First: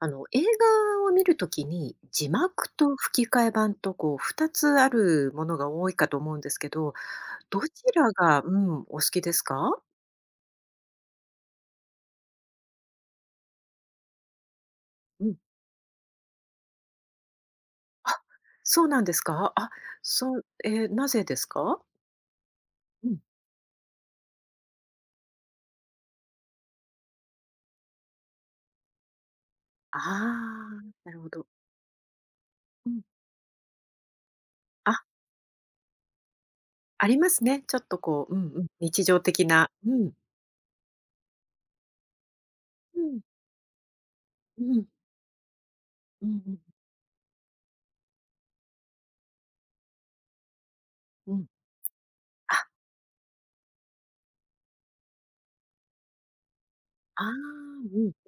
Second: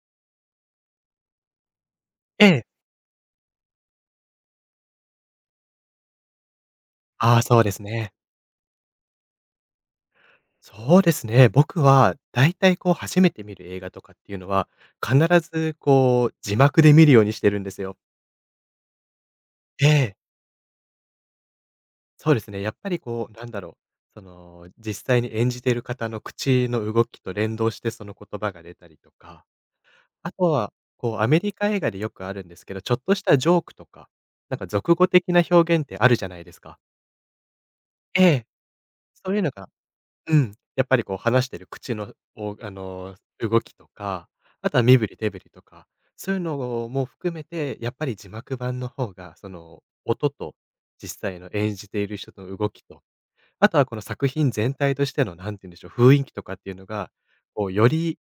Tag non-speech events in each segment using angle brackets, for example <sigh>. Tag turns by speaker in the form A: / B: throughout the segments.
A: 映画を見るときに、字
B: ええ。
A: 幕と吹き替え版とこう2つあるものが多いかと思うんですけど、
B: ああ、そ
A: ど
B: うです
A: ちら
B: ね。
A: が、うん、お好きですか？
B: そうですね。僕はだいたいこう初めて見る映画とかっていうのは、必
A: うん、
B: ずこう字幕で見るようにしてるんですよ。
A: そうなんですか？あ、
B: ええ、
A: そう、え、なぜですか？
B: そうですね。やっぱり
A: うん。
B: こうなんだろう、その実際に演じてる方の口の動きと連動してその言葉が出たりとか、
A: あ
B: あとは
A: あ、な
B: こう
A: る
B: ア
A: ほ
B: メ
A: ど。
B: リカ映画でよくあるんですけど、
A: う
B: ちょ
A: ん。
B: っとしたジョークとか、なんか俗
A: あ、
B: 語的な表現ってあるじゃないですか。
A: ありますね。ちょっと
B: え
A: こう、うん
B: え、
A: うん、日常
B: そういう
A: 的
B: のが
A: な、うん、
B: うん、やっぱりこう話してる口の、おあ
A: う
B: の、
A: ん、
B: 動きとか、
A: う
B: あとは
A: ん、
B: 身振り手振りとか、
A: う
B: そういう
A: んう
B: の
A: ん、
B: も含めて、やっぱり字幕版の方が、その、音と実
A: う
B: 際
A: ん。
B: の演じている人
A: あ、
B: の動きと、あとはこの作品全体としての、なんて言うんでしょう、雰囲気とかっていうのが、
A: ああ、
B: こうよ
A: うん。
B: り、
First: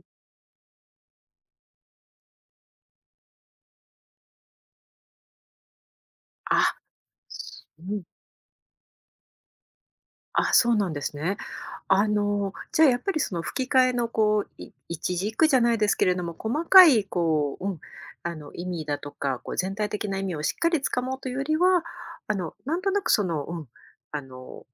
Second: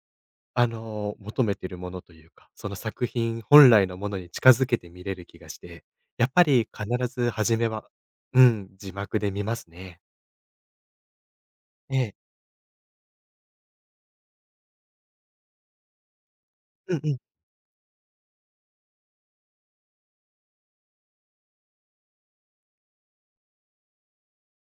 B: あの、求めてるものというか、その作品本来のものに近づけて見れる気がして、や
A: ああうん
B: っぱり
A: あ
B: 必ず初め
A: う
B: は、
A: ん。
B: うん、字幕で見ますね。
A: あ、そうなんですね。
B: ええ。
A: じゃあやっぱりその吹き替えのこう、一字一句じゃないですけれども、細か
B: うん
A: い
B: うん。
A: こう、うん、意味だとか、こう全体的な意味をしっかりつかもうというよりは、なんとなくその、うん、あの、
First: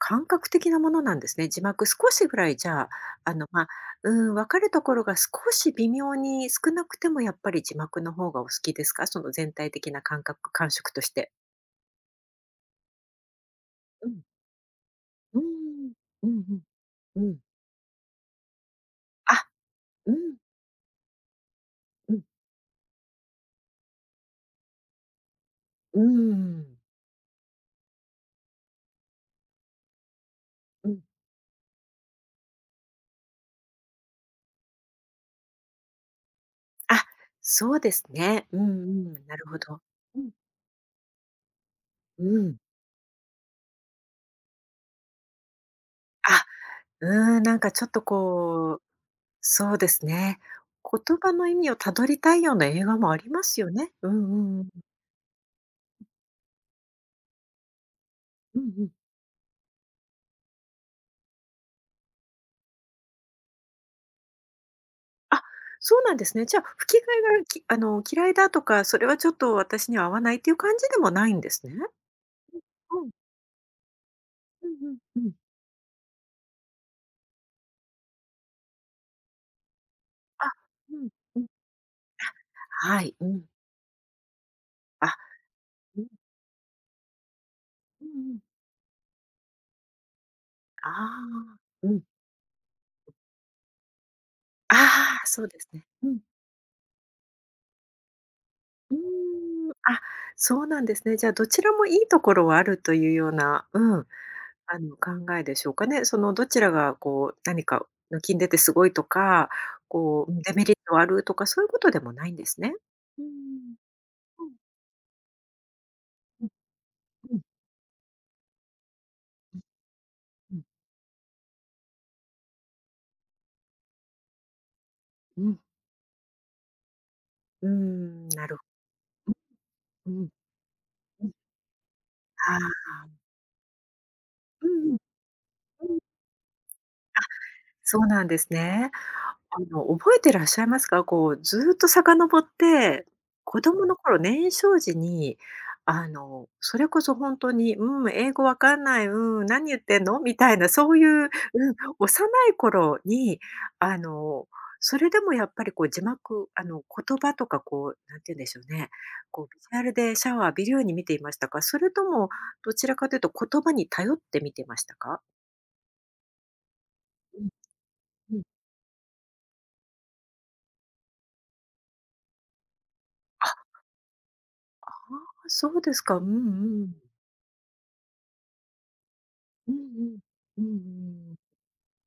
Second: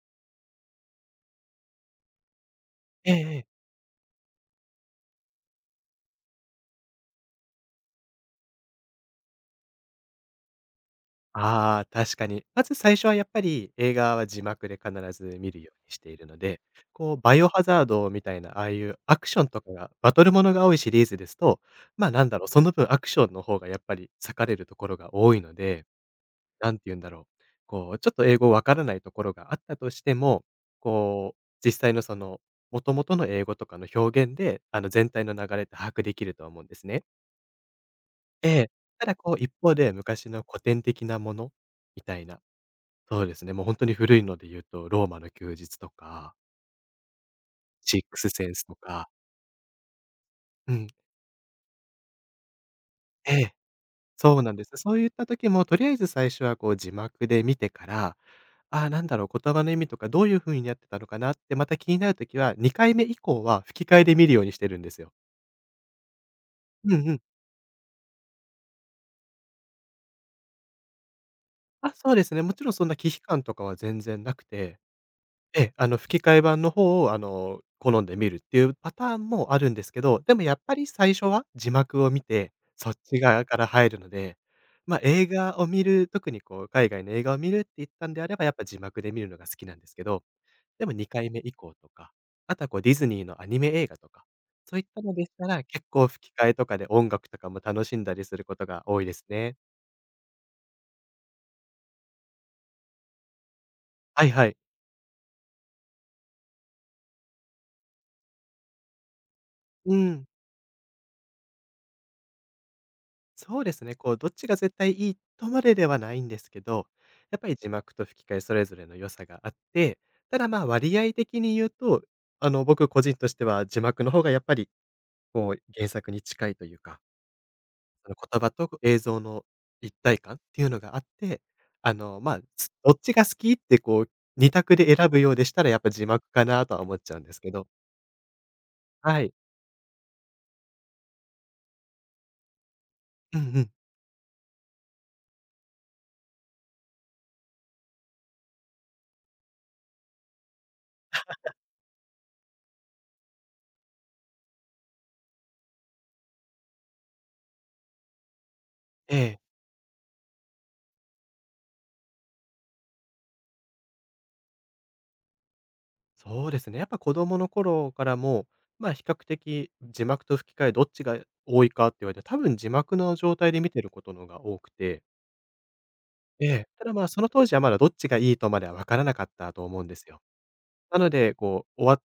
A: 感覚的なものなんですね。字幕少しぐらいじゃあ、
B: ええええ。
A: まあ、うん、分かるところが少し微妙に少なくてもやっぱり字幕の方がお好きですか？その全体的な感覚感触として。
B: ああ、確かに。まず最初はやっぱり映
A: う
B: 画
A: ん。
B: は字幕で必ず
A: う
B: 見るよう
A: ん。
B: にしてい
A: う
B: るの
A: んうん。
B: で、こう
A: う
B: バ
A: ん。
B: イオハザードみたいな、ああいうアク
A: あ、
B: ションとかが、
A: う
B: バ
A: ん、う
B: トルものが多いシリーズですと、まあ、
A: ん。
B: なんだろう、その分アクションの方がやっぱり割かれるところが多いので、
A: うーん、
B: 何て言うんだろう、こうちょっと英語わからないところがあったとしても、
A: うん。
B: こう実際のその、元々の英語とかの表現で、あの全体の流れって把握できると思うんですね。
A: あ、そうですね。
B: え
A: うんう
B: え。ただ
A: ん、
B: こ
A: な
B: う
A: る
B: 一
A: ほ
B: 方
A: ど。
B: で
A: う
B: 昔
A: ん、
B: の古典的なものみた
A: う
B: いな、
A: ん。
B: そうですね、もう本当に古いので言うと、ローマの休日とか、
A: あ、うーん、なんかちょっ
B: シッ
A: と
B: クスセンスと
A: こう、
B: か、
A: そうですね。
B: うん、
A: 言葉の意味をたどりたいような映画もあり
B: え
A: ま
B: え、
A: すよね。うんう
B: そうなん
A: んう
B: で
A: ん。
B: す。そういった時もとりあえず最初はこう字幕で見てから、
A: うんう
B: ああ、
A: ん。
B: なんだろう、言葉の意味とかどういう風にやってたのかなって、また気になる時は、2回目以降は吹き替えで見るようにしてるんですよ。
A: あ、そうなんですね。じゃあ、
B: う
A: 吹き替
B: んうん。
A: えが、き嫌いだとか、それはちょっと私には合わないっていう感じでもないんですね。
B: あ、そうですね、もちろんそんな
A: う
B: 忌
A: ん。
B: 避感とかは全然なく
A: う
B: て、
A: んうんうん。
B: ええ、あの、吹き替え版の方を、あの、好んで見るっていうパターンもあるんですけど、でも
A: あ、
B: やっぱり
A: うん
B: 最初
A: う
B: は
A: ん。
B: 字幕を見て、そっ
A: はい。
B: ち
A: う
B: 側
A: ん。
B: から入るので、ま、
A: あ、
B: 映画を見
A: うん、
B: る、特にこう海外の映画を見るっていっ
A: う
B: たんであ
A: んう
B: れ
A: ん。
B: ば、やっぱ字幕で見るのが好きなんですけど、で
A: あ
B: も2回目以
A: あ、
B: 降と
A: うん。
B: か、あとはこうディズニーのアニメ映画とか、そういったの
A: あ
B: で
A: あ、
B: し
A: そ
B: た
A: うで
B: ら、
A: す
B: 結
A: ね。
B: 構
A: うん。
B: 吹き替えとかで音楽とかも楽しんだりすることが
A: う
B: 多いですね。
A: ーん、あ、そうなんですね。じゃあ、どちらもいいところはあるというような、うん、
B: はいはい。
A: 考えでしょうかね。そのどちらがこう、何か抜きん出てすごいとか、
B: う
A: こ
B: ん。
A: う、デメリットあるとか、そういうことでもないんですね。う
B: そうで
A: ん。
B: すね、こう、どっ
A: う
B: ち
A: ん、
B: が絶対いいとまでではないんで
A: うん、
B: すけど、
A: う
B: や
A: ん、
B: っぱり字幕と吹き替えそれぞれの良さがあって、ただ、
A: うん、
B: ま、割合的に言うと、あの、僕個人としては字幕の方がやっぱり、
A: う
B: こ
A: ん。
B: う、原作に近いというか、
A: うー
B: あの、
A: ん、
B: 言
A: な
B: 葉
A: る
B: と映像
A: う
B: の一
A: ん、
B: 体
A: うん、
B: 感っていうのがあっ
A: うん。
B: て、あの、まあ、
A: あ
B: つ
A: あ、
B: どっちが好きって、こう、二
A: うん
B: 択
A: うん、うんうんうんうんなるうんうんう
B: で
A: んあ
B: 選ぶようでしたら、やっ
A: ーう
B: ぱ
A: んうんうん
B: 字幕かなとは思っちゃうんですけど、
A: そうなんですね。
B: はい。
A: 覚えてらっしゃいますか？こう、ずっと遡って、
B: うん
A: 子
B: うん。
A: 供の頃、年少時に、それこそ本当に、「うん、英語わかんない。うん、何言ってんの？」みたいな、そういう、うん、幼い頃に、あの、それでもやっぱりこう字幕、言葉とかこう、なんて言うんでしょうね、
B: ええ。
A: こうビジュアルでシャワー浴びるように見ていましたか？それとも、どちらかというと言葉に頼って見てましたか？
B: そうですね。やっぱ子供
A: うん、
B: の頃から
A: うん。
B: も、まあ、比較的字幕と吹き替えどっちが多いかって言われて、多分字幕の状態で
A: あ、
B: 見てることのが多くて、
A: あー、そうですか。うんう
B: ええ。ただ
A: ん。
B: まあ、その当時はまだどっちがいいとまでは分からなかったと
A: うん
B: 思うんで
A: う
B: す
A: ん。
B: よ。
A: うんうん
B: なの
A: う
B: で、
A: ん。
B: こう、終わ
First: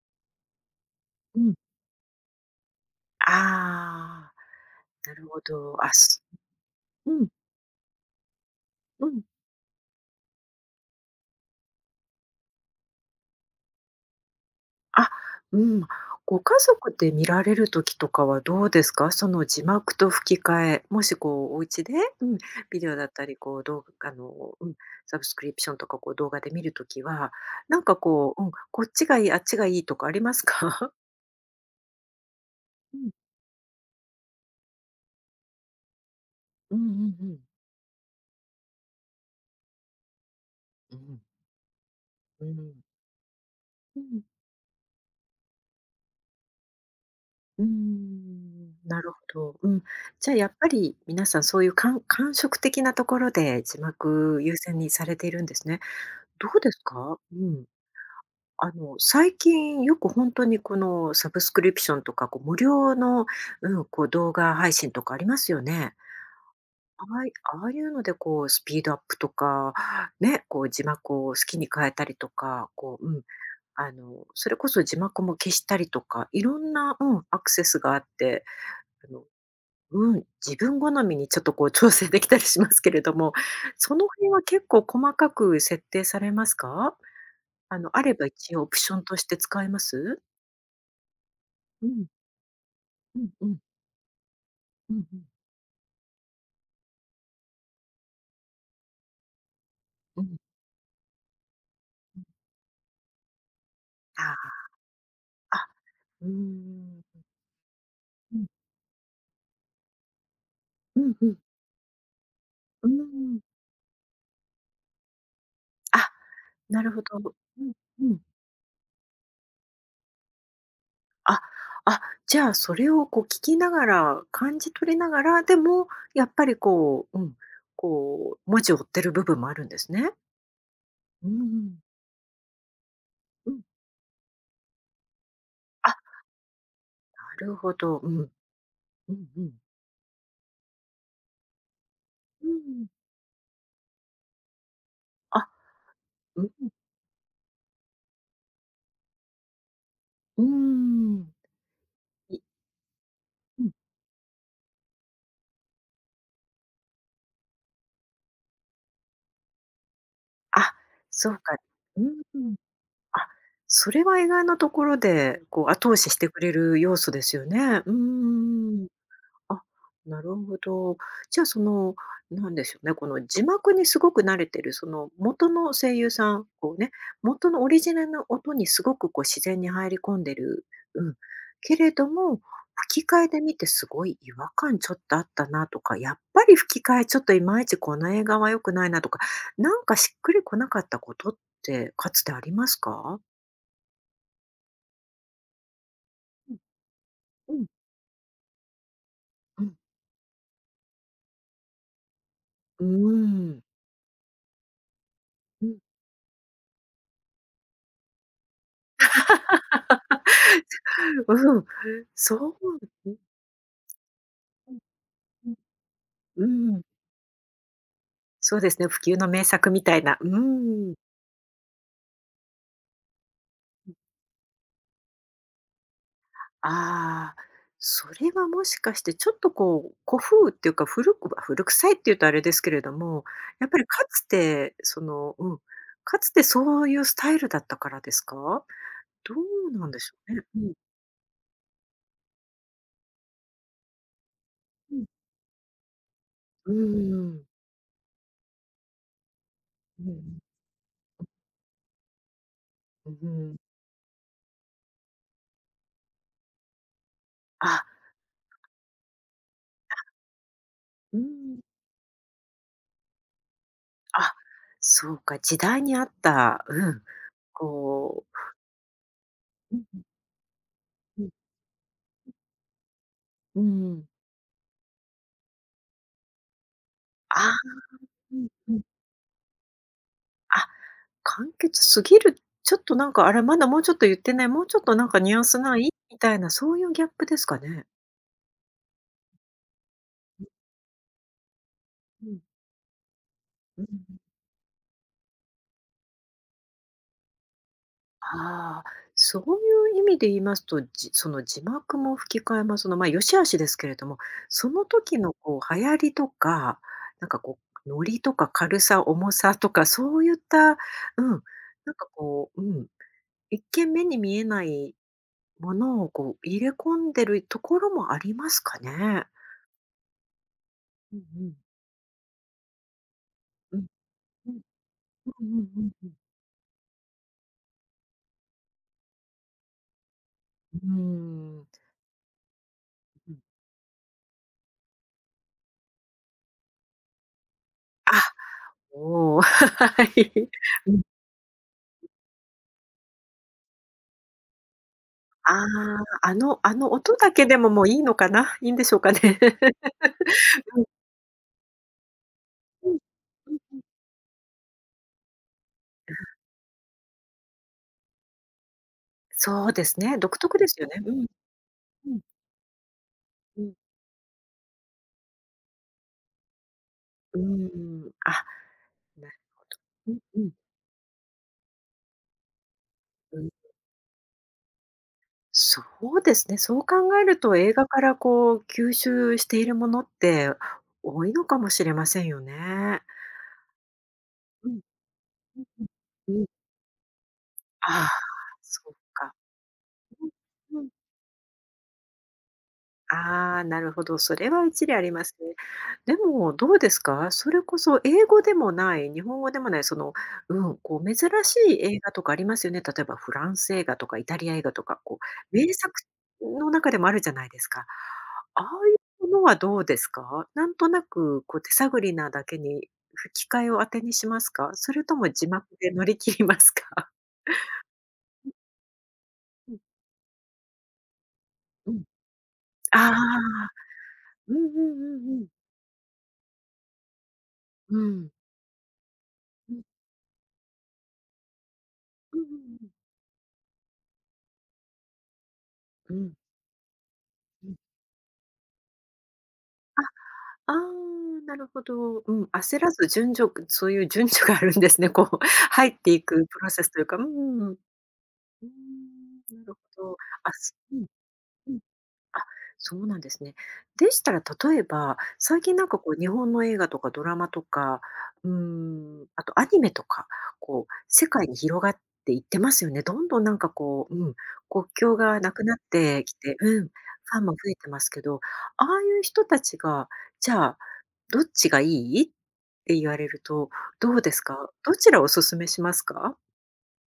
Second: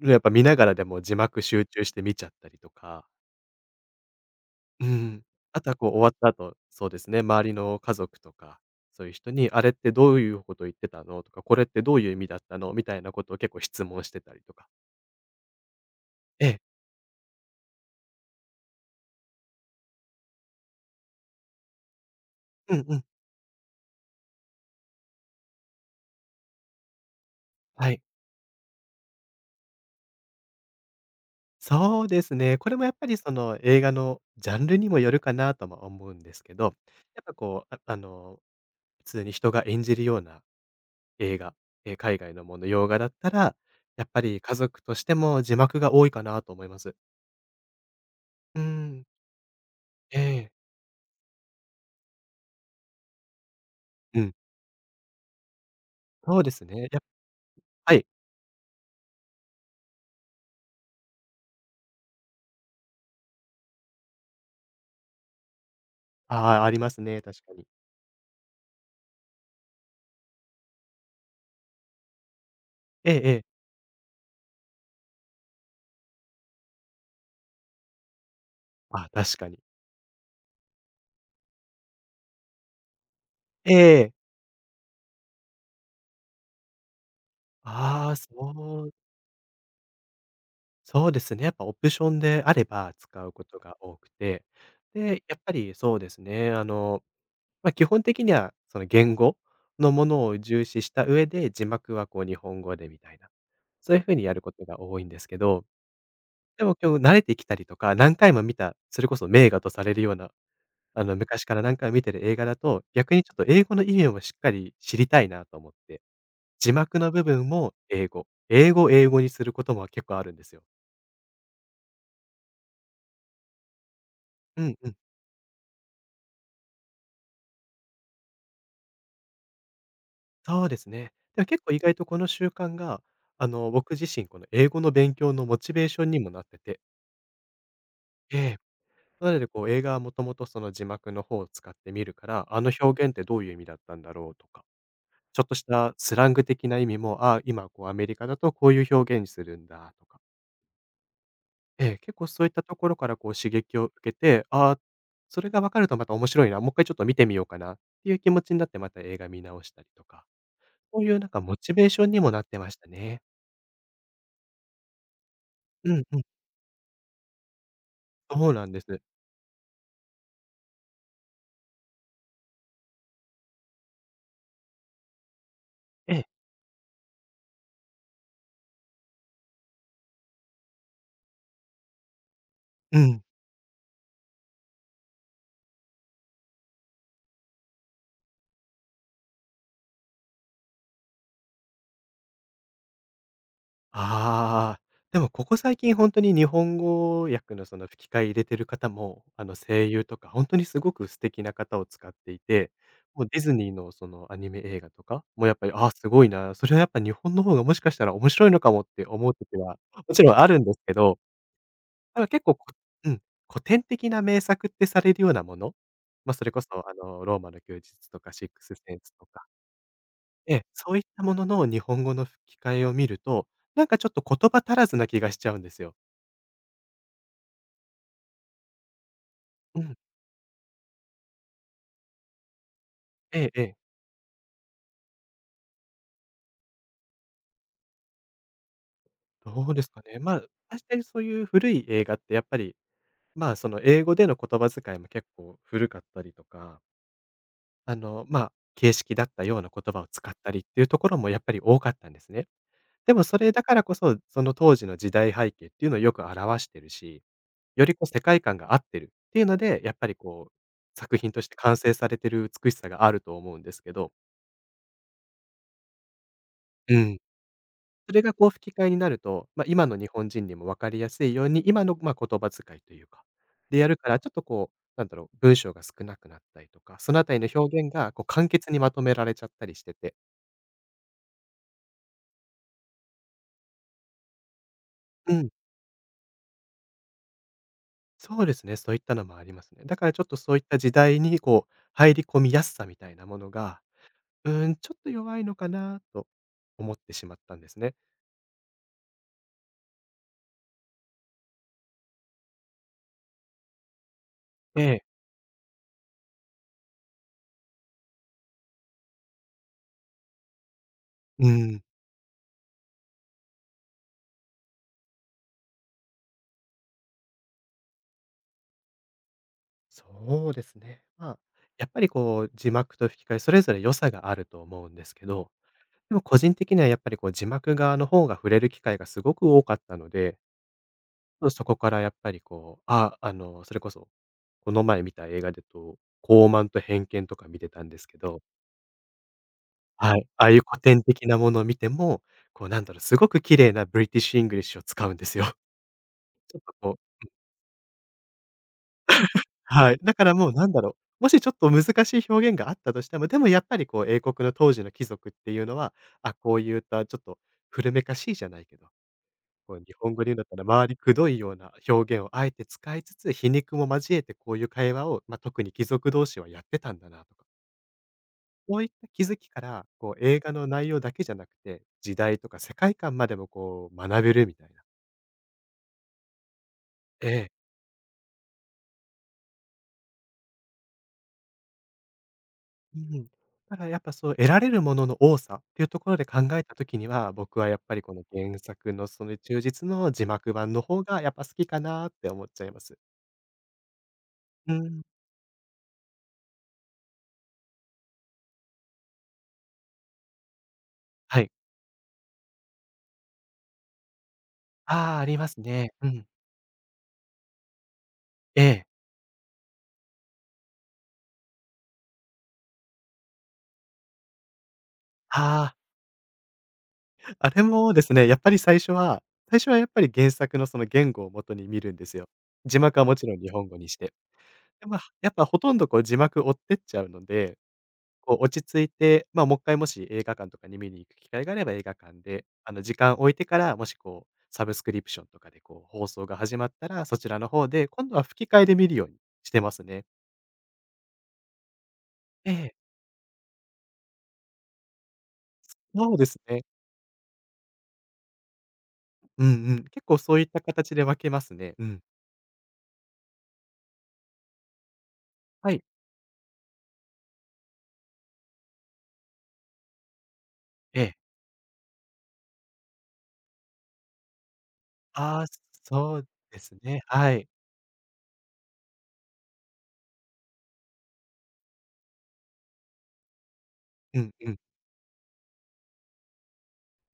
B: るやっぱ見ながらでも字
A: う
B: 幕
A: んう
B: 集
A: ん
B: 中して見ちゃったりとか、
A: ああ、
B: う
A: な
B: ん。
A: るほ
B: あと
A: ど。
B: はこう
A: あ、
B: 終わった後、そうです
A: う
B: ね、
A: ん、
B: 周りの家族とか、そ
A: う
B: ういう
A: ん。
B: 人に、あれってどういうこと言ってたのとか、これってどういう意味だったのみたいなことを結構質問してたりとか。
A: あ、うん。ご
B: え
A: 家
B: え。
A: 族で見られる時とかはどうですか？その字幕と吹き替え、もしこうお家で、うん、
B: う
A: ビ
B: ん
A: デオ
B: う
A: だ
B: ん。
A: ったり、こう動画うん、サブスクリプションとかこう動画で見るときは、なん
B: は
A: か
B: い。
A: こう、うん、こっちがいい、あっちがいいとかありますか？
B: そうですね。これもや
A: <laughs>
B: っ
A: う
B: ぱ
A: ん。
B: りその映画のジャンルにもよるかなとも思うんですけど、
A: うんうんう
B: ぱ
A: ん。
B: こう、普通に人が演じるような
A: うん。
B: 映画、え、海外
A: う
B: のもの、
A: ん。
B: 洋画だったら、
A: う
B: やっ
A: ん。
B: ぱり家族としても字幕が多いかなと思います。
A: うー
B: う
A: ん、な
B: ん。
A: るほど。うん。
B: え
A: じゃあや
B: え。
A: っぱり皆さんそういう感感触的なところで字
B: うん。
A: 幕優先にされているんですね。
B: そう
A: ど
B: で
A: う
B: す
A: です
B: ね。
A: か？うん。
B: はい。
A: 最近よく本当にこのサブスクリプションとか、こう無料の、うん、こう動画配信とかありますよね。
B: ああ、あります
A: あ
B: ね、
A: あい
B: 確かに。
A: ああいうのでこうスピードアップとか、ね、こう字幕を好きに変えたりとか、こう、う
B: ええ
A: ん、
B: ええ。
A: それこそ字幕も消したりとか、いろんな、うん、アクセスがあって、
B: あ、
A: あの
B: 確かに。
A: うん、自分好みにちょっとこう調整できたりしますけれども、
B: え
A: その
B: え。
A: 辺は結構細かく設定されますか？あ
B: あ
A: れ
B: あ、
A: ば一応オプシ
B: う
A: ョンとして使えます？
B: そうですね。やっぱオ
A: う
B: プシ
A: ん、
B: ョンであれば
A: う
B: 使
A: ん
B: うこ
A: うん、
B: とが多くて、
A: うんうん、
B: で、やっぱりそうですね、あの、まあ、基本的には、その言語のも
A: う
B: の
A: ん、う
B: を重視した上で、字幕はこ
A: ん。
B: う日本語でみたいな、そういう風にやる
A: あ
B: ことが多いんですけ
A: あ、
B: ど、
A: あ、うー
B: でも今
A: ん。
B: 日慣れてきたりとか、何回
A: う
B: も
A: ん、
B: 見た、それこそ名画とされるような、
A: う
B: あ
A: ん
B: の
A: うん
B: 昔から何回も見てる映画だと、
A: あああうー
B: 逆にちょっ
A: ん。
B: と英語の意味もしっかり知りたいなと思って、
A: あ、
B: 字
A: なる
B: 幕
A: ほ
B: の
A: ど。
B: 部分
A: うん
B: も
A: う
B: 英
A: ん。
B: 語、英語を英語にすることも結構あるんですよ。
A: あ、あ、じゃあそれをこう聞きながら、感
B: う
A: じ
B: んう
A: 取
B: ん、
A: りながら、でもやっぱりこう、うん、こう文字を追ってる部分もあるんですね。
B: そうですね。
A: うん
B: で
A: う
B: も結構意
A: ん。
B: 外とこの習慣が、あ
A: うん。
B: の僕自身、この英語の勉強のモチベー
A: あ
B: ションにもなってて、
A: なるほど。うん。
B: え
A: う
B: え、
A: ん
B: な
A: う
B: ので、
A: ん。
B: こう、映画はもともとその字幕の方を使って見るから、
A: う
B: あの
A: ん。
B: 表現ってどういう意味だったんだろうとか、ちょっ
A: あ、
B: としたスラン
A: う
B: グ
A: ん。
B: 的な意味も、ああ、今こうアメリカだとこういう表現にするんだとか、
A: うーん。
B: ええ、結構
A: い
B: そういったところからこう刺
A: うん。
B: 激を受けて、ああ、それが分かるとまた面白いな、もう一回ちょっと見てみようかなっていう気持ちになってまた映画見直したりとか、
A: あ、
B: そういうなん
A: そう
B: か
A: か。
B: モチベー
A: う
B: ショ
A: ー
B: ンにもなっ
A: ん。
B: てましたね。
A: あ、それは意外なところで、こう、後
B: う
A: 押
B: ん
A: し
B: う
A: し
B: ん、
A: てくれる要素ですよね。うー
B: そうなんで
A: ん。
B: す。
A: あ、なるほど。じゃあその、なんでしょうね、この字幕にすごく慣れてる、その元の声優
B: ええ、
A: さん、こうね、元のオリジナルの音にすごくこう自然に入り込んでる、うん。けれども、
B: う
A: 吹き替
B: ん。
A: えで見てすごい違和感ちょっとあったなとか、やっぱり吹き替えちょっといまいちこの映画は良くないなとか、なんかしっくりこなかったことってかつてありますか？
B: ああ、でもここ最近本当に日
A: うん
B: 本語
A: う
B: 訳の
A: ん。
B: その吹き替え入れてる方も、あの、
A: うん。
B: 声優とか本当にすごく素敵な方を使っていて、
A: う
B: もうディズ
A: ん。
B: ニーのそのアニメ映画とかもやっ
A: う
B: ぱ
A: ん。う
B: り、
A: ん。
B: ああ、すごいな、それはやっぱ日本の方がもしかしたら面白いのかもって思う時は、もちろんあるんですけど、
A: <laughs>
B: なんか
A: そ
B: 結構、
A: う。<laughs> う
B: う
A: ん
B: ん、古典的な名作っ
A: うん。
B: てされるようなもの、まあ、
A: う
B: それこそ
A: ん、
B: あの、ローマの休日とかシッ
A: そう
B: ク
A: で
B: ス
A: すね、
B: セン
A: 不
B: ス
A: 朽
B: と
A: の名
B: か、
A: 作みたいな。う
B: ええ、そ
A: ん。
B: ういったものの日本語の吹き替えを見ると、なんかちょっと言葉足らずな気がしちゃうんですよ。
A: ああ、それはもしかしてちょっと
B: う
A: こ
B: ん。
A: う、古風っていうか、古く古臭いっていうとあれですけれども、
B: えええ
A: やっぱり
B: え。
A: かつて、その、うん、かつてそういうスタイルだったからですか？ど
B: どう
A: う
B: で
A: な
B: す
A: んで
B: か
A: しょ
B: ね。
A: う
B: まあ、
A: ね。うん、
B: 確かにそういう古い映画ってやっぱり、まあ、その英語での言葉
A: う
B: 遣い
A: ん。
B: も結構古かったりと
A: うー
B: か、
A: ん。
B: あの、まあ、形式だったような言葉
A: う
B: を
A: んう
B: 使っ
A: ん
B: たりっていうところもやっぱり多かったんですね。
A: う
B: で
A: ん
B: も
A: う
B: そ
A: んう
B: れ
A: ん
B: だからこそ、その当時の時代背景っていうのをよく表してるし、
A: あ、
B: よりこう世界観が合ってるっていうので、やっぱりこう、
A: う
B: 作品として
A: ん。
B: 完成されてる美しさがあると思うんですけど、
A: あ、そうか、時代に合った、う
B: う
A: ん、
B: ん。それ
A: こ
B: がこう吹き替えになると、まあ、
A: ううん
B: 今の
A: うん
B: 日本人にも分かりや
A: う
B: す
A: ん。
B: いように、今の、ま、言葉遣いというか、でやるから、ちょっとこう、なんだろう、文章が少なくなったりとか、そのあたりの
A: ああ、
B: 表現がこう
A: うん
B: 簡潔
A: う
B: に
A: ん。
B: まとめられちゃったりしてて。
A: あ、簡潔すぎる、ちょっとなんか、あれ、まだもうちょっと言ってない、もうちょっとなんか
B: う
A: ニュアン
B: ん。
A: スない？みたいな、そういうギャップですかね？
B: そうですね、そういったのもありますね。だからちょっとそういった時代にこう、入り
A: うん、
B: 込みやすさみたいなものが、
A: うん。
B: ちょっと弱いのかなと思ってしまったんですね。
A: ああ、そういう意味で言いますと、その字幕も吹き替えも、その、ま、良し悪しですけれども、そ
B: え
A: の
B: え。
A: 時のこう流行りとか、なんかこう、ノリとか軽さ、重さとか、そういった、うん、
B: うん、
A: なんかこう、うん、一見目に見えないものをこう入れ込んでるところもありますかね？
B: そうですね。
A: うん
B: まあ、
A: うん。
B: やっぱりこう字幕と吹き替えそれぞ
A: う
B: れ
A: ん。
B: 良さがある
A: う
B: と
A: ん、
B: 思うんですけ
A: うん
B: ど、
A: うんうんう
B: でも個人的にはやっぱりこう字幕側の方が触れる機会がすごく多かったので、
A: ん。うー
B: そこ
A: ん。
B: からやっぱりこう、それこそこの前見た映画でと、傲慢と偏見とか見てたんです
A: あ、
B: けど。
A: おお、は
B: はい。
A: い。
B: ああいう古
A: うん。
B: 典的なものを見ても、こうなんだろう、すごく綺麗なブリティッシュ・イングリッシュを使うんです
A: <laughs>
B: よ。
A: ああ、
B: <laughs> ちょっと
A: あ
B: こ
A: の
B: う、
A: 音だけでももういいのかな？いいんでしょうかね？
B: はい。だからもうなんだろう、もしちょっと難しい表現があっ
A: うん。
B: たとしても、でも
A: うん
B: やっ
A: う
B: ぱ
A: ん。
B: りこう英国の当時の貴族っていうのは、あ、こういったちょっと古めかしいじゃないけど、
A: そう
B: こう
A: で
B: 日
A: す
B: 本
A: ね、
B: 語で言
A: 独
B: うんだっ
A: 特
B: たら
A: ですよ
B: 周り
A: ね。う
B: く
A: ん、
B: どいような
A: う
B: 表
A: ん、
B: 現をあえて使いつつ、皮
A: うん。
B: 肉も交えてこういう会話を、まあ、特に貴族同士はやってたんだなと。
A: うーん。あ、
B: そういった気
A: な
B: づ
A: る
B: きか
A: ほ
B: ら、こ
A: ど。
B: う
A: う
B: 映
A: んうん。
B: 画の内容だけじゃなくて、時代とか世界観まで
A: う
B: も
A: ん。
B: こう学べるみたいな。
A: そうですね、そう考え
B: え
A: る
B: え。
A: と映画からこう吸収しているものって多いのかもしれませんよ
B: う
A: ね。
B: ん。ただやっぱそう得ら
A: う
B: れ
A: ん、
B: るものの多さ
A: う
B: っ
A: ん
B: ていうところで
A: うん。
B: 考
A: うん。
B: えた時には、僕はやっぱり
A: ああ、
B: この原
A: そ
B: 作
A: う
B: のそ
A: か。
B: の忠実の字幕版
A: うん、
B: の
A: うん。
B: 方がやっぱ好きかなって思っちゃいます。
A: ああ、なるほど、それは
B: う
A: 一理あ
B: ん、
A: りますね。でもどうですか？それこそ英語でもない、日本語でもない、その、うん、こう珍
B: はい。
A: しい映画とかありますよね。例えばフランス映画とかイタリア映画とか、
B: あ
A: こ
B: あ、ありま
A: う
B: す
A: 名
B: ね。
A: 作
B: うん。
A: の中でもあるじゃないですか。あ
B: え
A: あい
B: え。
A: うものはどうですか？なんとなくこう手探りなだけに、吹き替えを当てにしますか？それとも字幕
B: あ
A: で乗り切りますか？
B: あ、あれもですね、やっぱり最初はやっ
A: <laughs>
B: ぱり原作のその言語を元に見
A: う
B: る
A: ん、
B: ん
A: うん。
B: ですよ。字幕は
A: あ
B: もちろん日本
A: あ、
B: 語にして。
A: うんう
B: で、まあ、
A: んうん
B: やっ
A: う
B: ぱ
A: ん。
B: ほとんどこう字幕追ってっちゃうので、
A: うん。
B: こう落ち着いて、まあ、もっ
A: う
B: かい
A: ん。
B: もし映画館とかに見に行く機会があれば映画館
A: うんう
B: で、
A: んう
B: あの
A: ん。
B: 時間置いてから、もしこうサブスクリプションとかでこう放
A: う
B: 送
A: ん。
B: が始まったら、そちらの
A: う
B: 方
A: ん。
B: で、今度は吹き替えで見るようにしてますね。
A: あ、ああなるほど。うん、
B: ええ、
A: 焦らずそういう順序があるんですね。こう <laughs> 入って
B: そう
A: い
B: です
A: くプ
B: ね。
A: ロセスというか、うんうんん、
B: うん
A: なる
B: うん。
A: ほ
B: 結
A: ど。
B: 構そういっ
A: あ、
B: た
A: う
B: 形
A: ん、う
B: で
A: ん。
B: 分けますね。うん。
A: あ、そうなんですね。でしたら例えば、最
B: は
A: 近
B: い。
A: なんかこう日本の映画とかドラマとか、うーん、あとアニメとか、こう
B: ええ。
A: 世界に広がっていってますよね。どんどんなんかこう、うん、国境が
B: ああ、
A: なくなっ
B: そ
A: て
B: う
A: きて、
B: です
A: うん、フ
B: ね。は
A: ァン
B: い。
A: も増えてますけど、ああいう人たちが、じゃあ、どっちがいいって言われると、ど
B: う
A: う
B: ん
A: です
B: うん。
A: か？どちらをお勧めしますか？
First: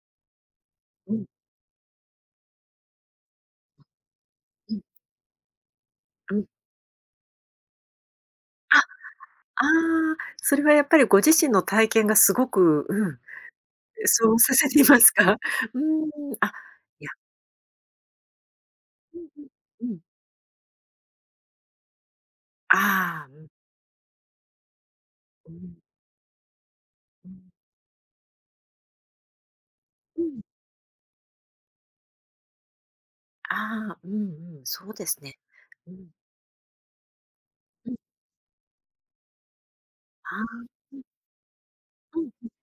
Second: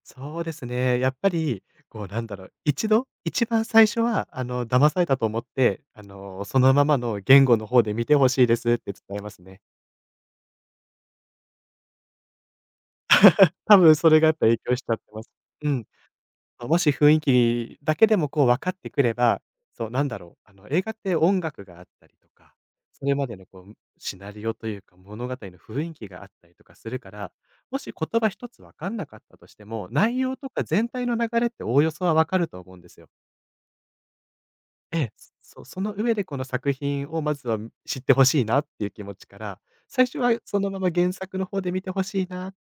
B: そうですね。や
A: う
B: っ
A: ん、
B: ぱり、こうなんだろう、一度、一番最初は、あの、
A: うん、
B: 騙されたと思って、あ
A: う
B: の、
A: ん。
B: そのままの言語の方で見てほしいです
A: あ、
B: っ
A: あ
B: て伝えますね。
A: あ、それはやっぱりご自身の体験がすごくうん、
B: 多分それが
A: そ
B: やっ
A: う
B: ぱ
A: さ
B: 影
A: せ
B: 響
A: て
B: し
A: い
B: ちゃっ
A: ま
B: て
A: す
B: ます。
A: か？
B: う
A: <laughs> うー
B: ん。
A: ん、あ、
B: まもし
A: いや、
B: 雰囲気だけでもこう分かってくれ
A: う
B: ば、
A: んう
B: そ
A: ん、
B: う
A: うん。
B: なんだろう、あの、映画って音楽があったりとか、それ
A: あ
B: ま
A: あ、
B: で
A: う
B: の
A: ん
B: こうシナリオというか物語の
A: うん、
B: 雰囲気があったりとかするか
A: う
B: ら、
A: ん、
B: もし言葉一つ分かんなかったとしても、内
A: う
B: 容
A: ん。
B: とか全体の流れっておおよそは分かると思うんですよ。
A: ああ、うんうん、そう
B: え
A: で
B: え、
A: すね。
B: そ
A: う
B: の
A: ん、
B: 上でこの作品をまずは
A: うん、
B: 知ってほしいなっていう気持ちから、最初
A: あ
B: は
A: あ、
B: そのまま
A: うん、
B: 原作の方で見てほ
A: う
B: しい
A: ん。
B: なっ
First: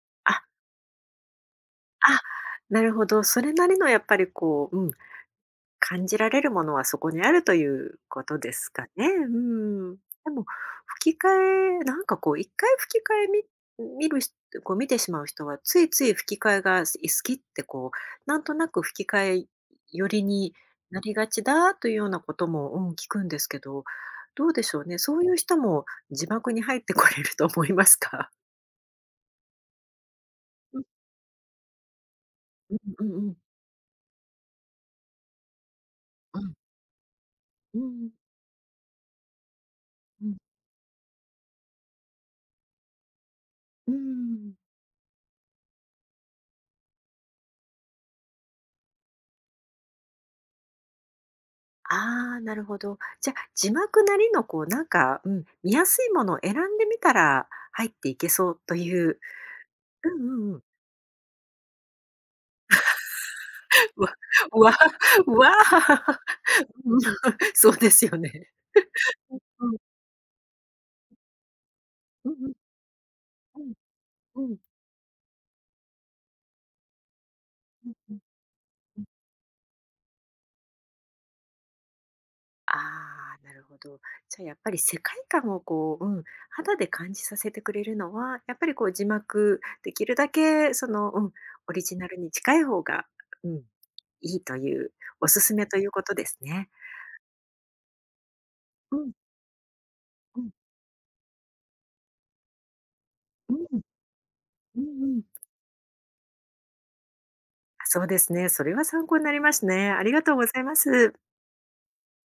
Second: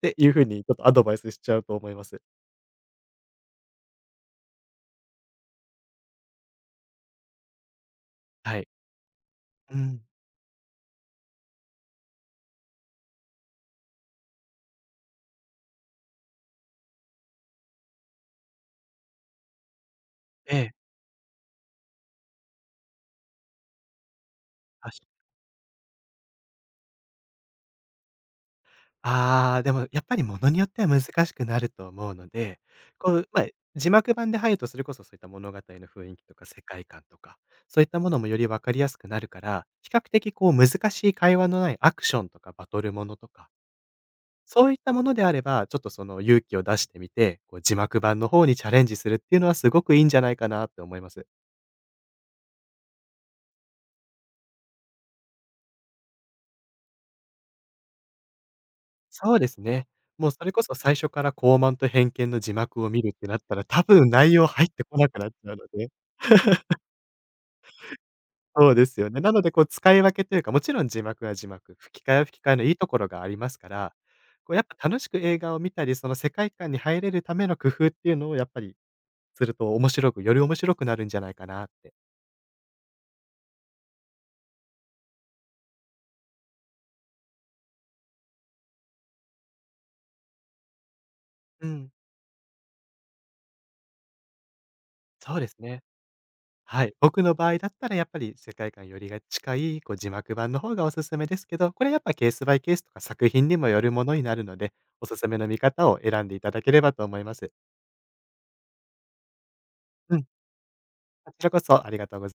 B: ていう
A: あ、
B: 風にちょっとアドバイスしちゃうと思いま
A: あ、
B: す。
A: なるほど、それなりのやっぱりこう、うん感じられるものはそこにあるということで
B: は
A: す
B: い。
A: かね。う
B: う
A: ん。
B: ん。
A: でも、吹き替え、なんかこう一回吹き替えみ見るし見てしまう人は、ついつい吹き替えが好きってこう、なんとなく吹き替え寄りに
B: ええ、
A: なりがちだというようなことも、うん、聞くんですけど、どうでしょう
B: あ
A: ね。
B: し
A: そういう人も字幕に入ってこれると思いますか？
B: ああ、でもやっぱりものによっ
A: う
B: て
A: ん、
B: は難しくなると思うので、
A: うんう
B: こ
A: ん
B: う、
A: うん。
B: ま、字幕版で入るとそれこそそういった物語の雰囲気と
A: う
B: か
A: ん。
B: 世界観とか、
A: う
B: そ
A: んう
B: ういったも
A: ん。
B: のもより分かりやすくなるから、比較
A: うんう
B: 的
A: ん
B: こう難しい会話のないアクションとかバトルものとか、
A: うん。
B: そういったものであれば、ちょっとその勇気を出してみて、こう字幕版の方にチャレンジするっていうのはすごくいいんじゃないかなって思います。
A: ああ、なるほど。じゃあ、字幕なりのこうなんか、うん、見やすいものを選んでみたら、入っていけそうという。
B: そうですね。
A: うん
B: もう
A: う
B: それ
A: んう
B: こ
A: ん。
B: そ最初から高慢と偏見の字幕を見るってなったら、多
A: <laughs> う
B: 分
A: わ、
B: 内容
A: う
B: 入っ
A: わ、
B: てこなくなっち
A: うわ。
B: ゃうので。
A: うん、<laughs> そうですよね。
B: そうですよね。なのでこ
A: う
B: う
A: ん。
B: 使い分けというか、もちろん字幕は字幕、吹き替えは
A: うん
B: 吹き
A: う
B: 替
A: ん。
B: えのいいところがあります
A: う
B: か
A: ん。
B: ら、
A: う
B: こう
A: ん。
B: やっぱ楽しく映画を見たり、その世界観に入れるための工夫
A: う
B: っ
A: ん
B: て
A: う
B: いう
A: ん
B: のをやっぱり
A: うん。
B: すると面白くより面白くなるんじゃないかなって。
A: ああ、なるほど。じゃ、やっぱり世界観をこう、うん、肌で感じさせてくれるのは、やっぱりこう字幕、できるだけその、うん、
B: う
A: オリ
B: ん、
A: ジナルに近い方が、うん、いいというお
B: そ
A: す
B: うで
A: す
B: す
A: めと
B: ね。
A: いうことですね。
B: はい。僕の場合だったらやっぱり世界観
A: う
B: より
A: ん、
B: が近い、こう字幕
A: うん、
B: 版の方がおすすめですけど、これやっぱケースバイケースとか作品
A: う
B: にも
A: ん、
B: よるものになるので、
A: うん
B: お
A: う
B: す
A: ん。
B: すめの見方を選んでいただければと思います。
A: あ、そうですね。それは参考になりますね。あり
B: う
A: が
B: ん。
A: とうございます。
B: こちらこそありがとうございます。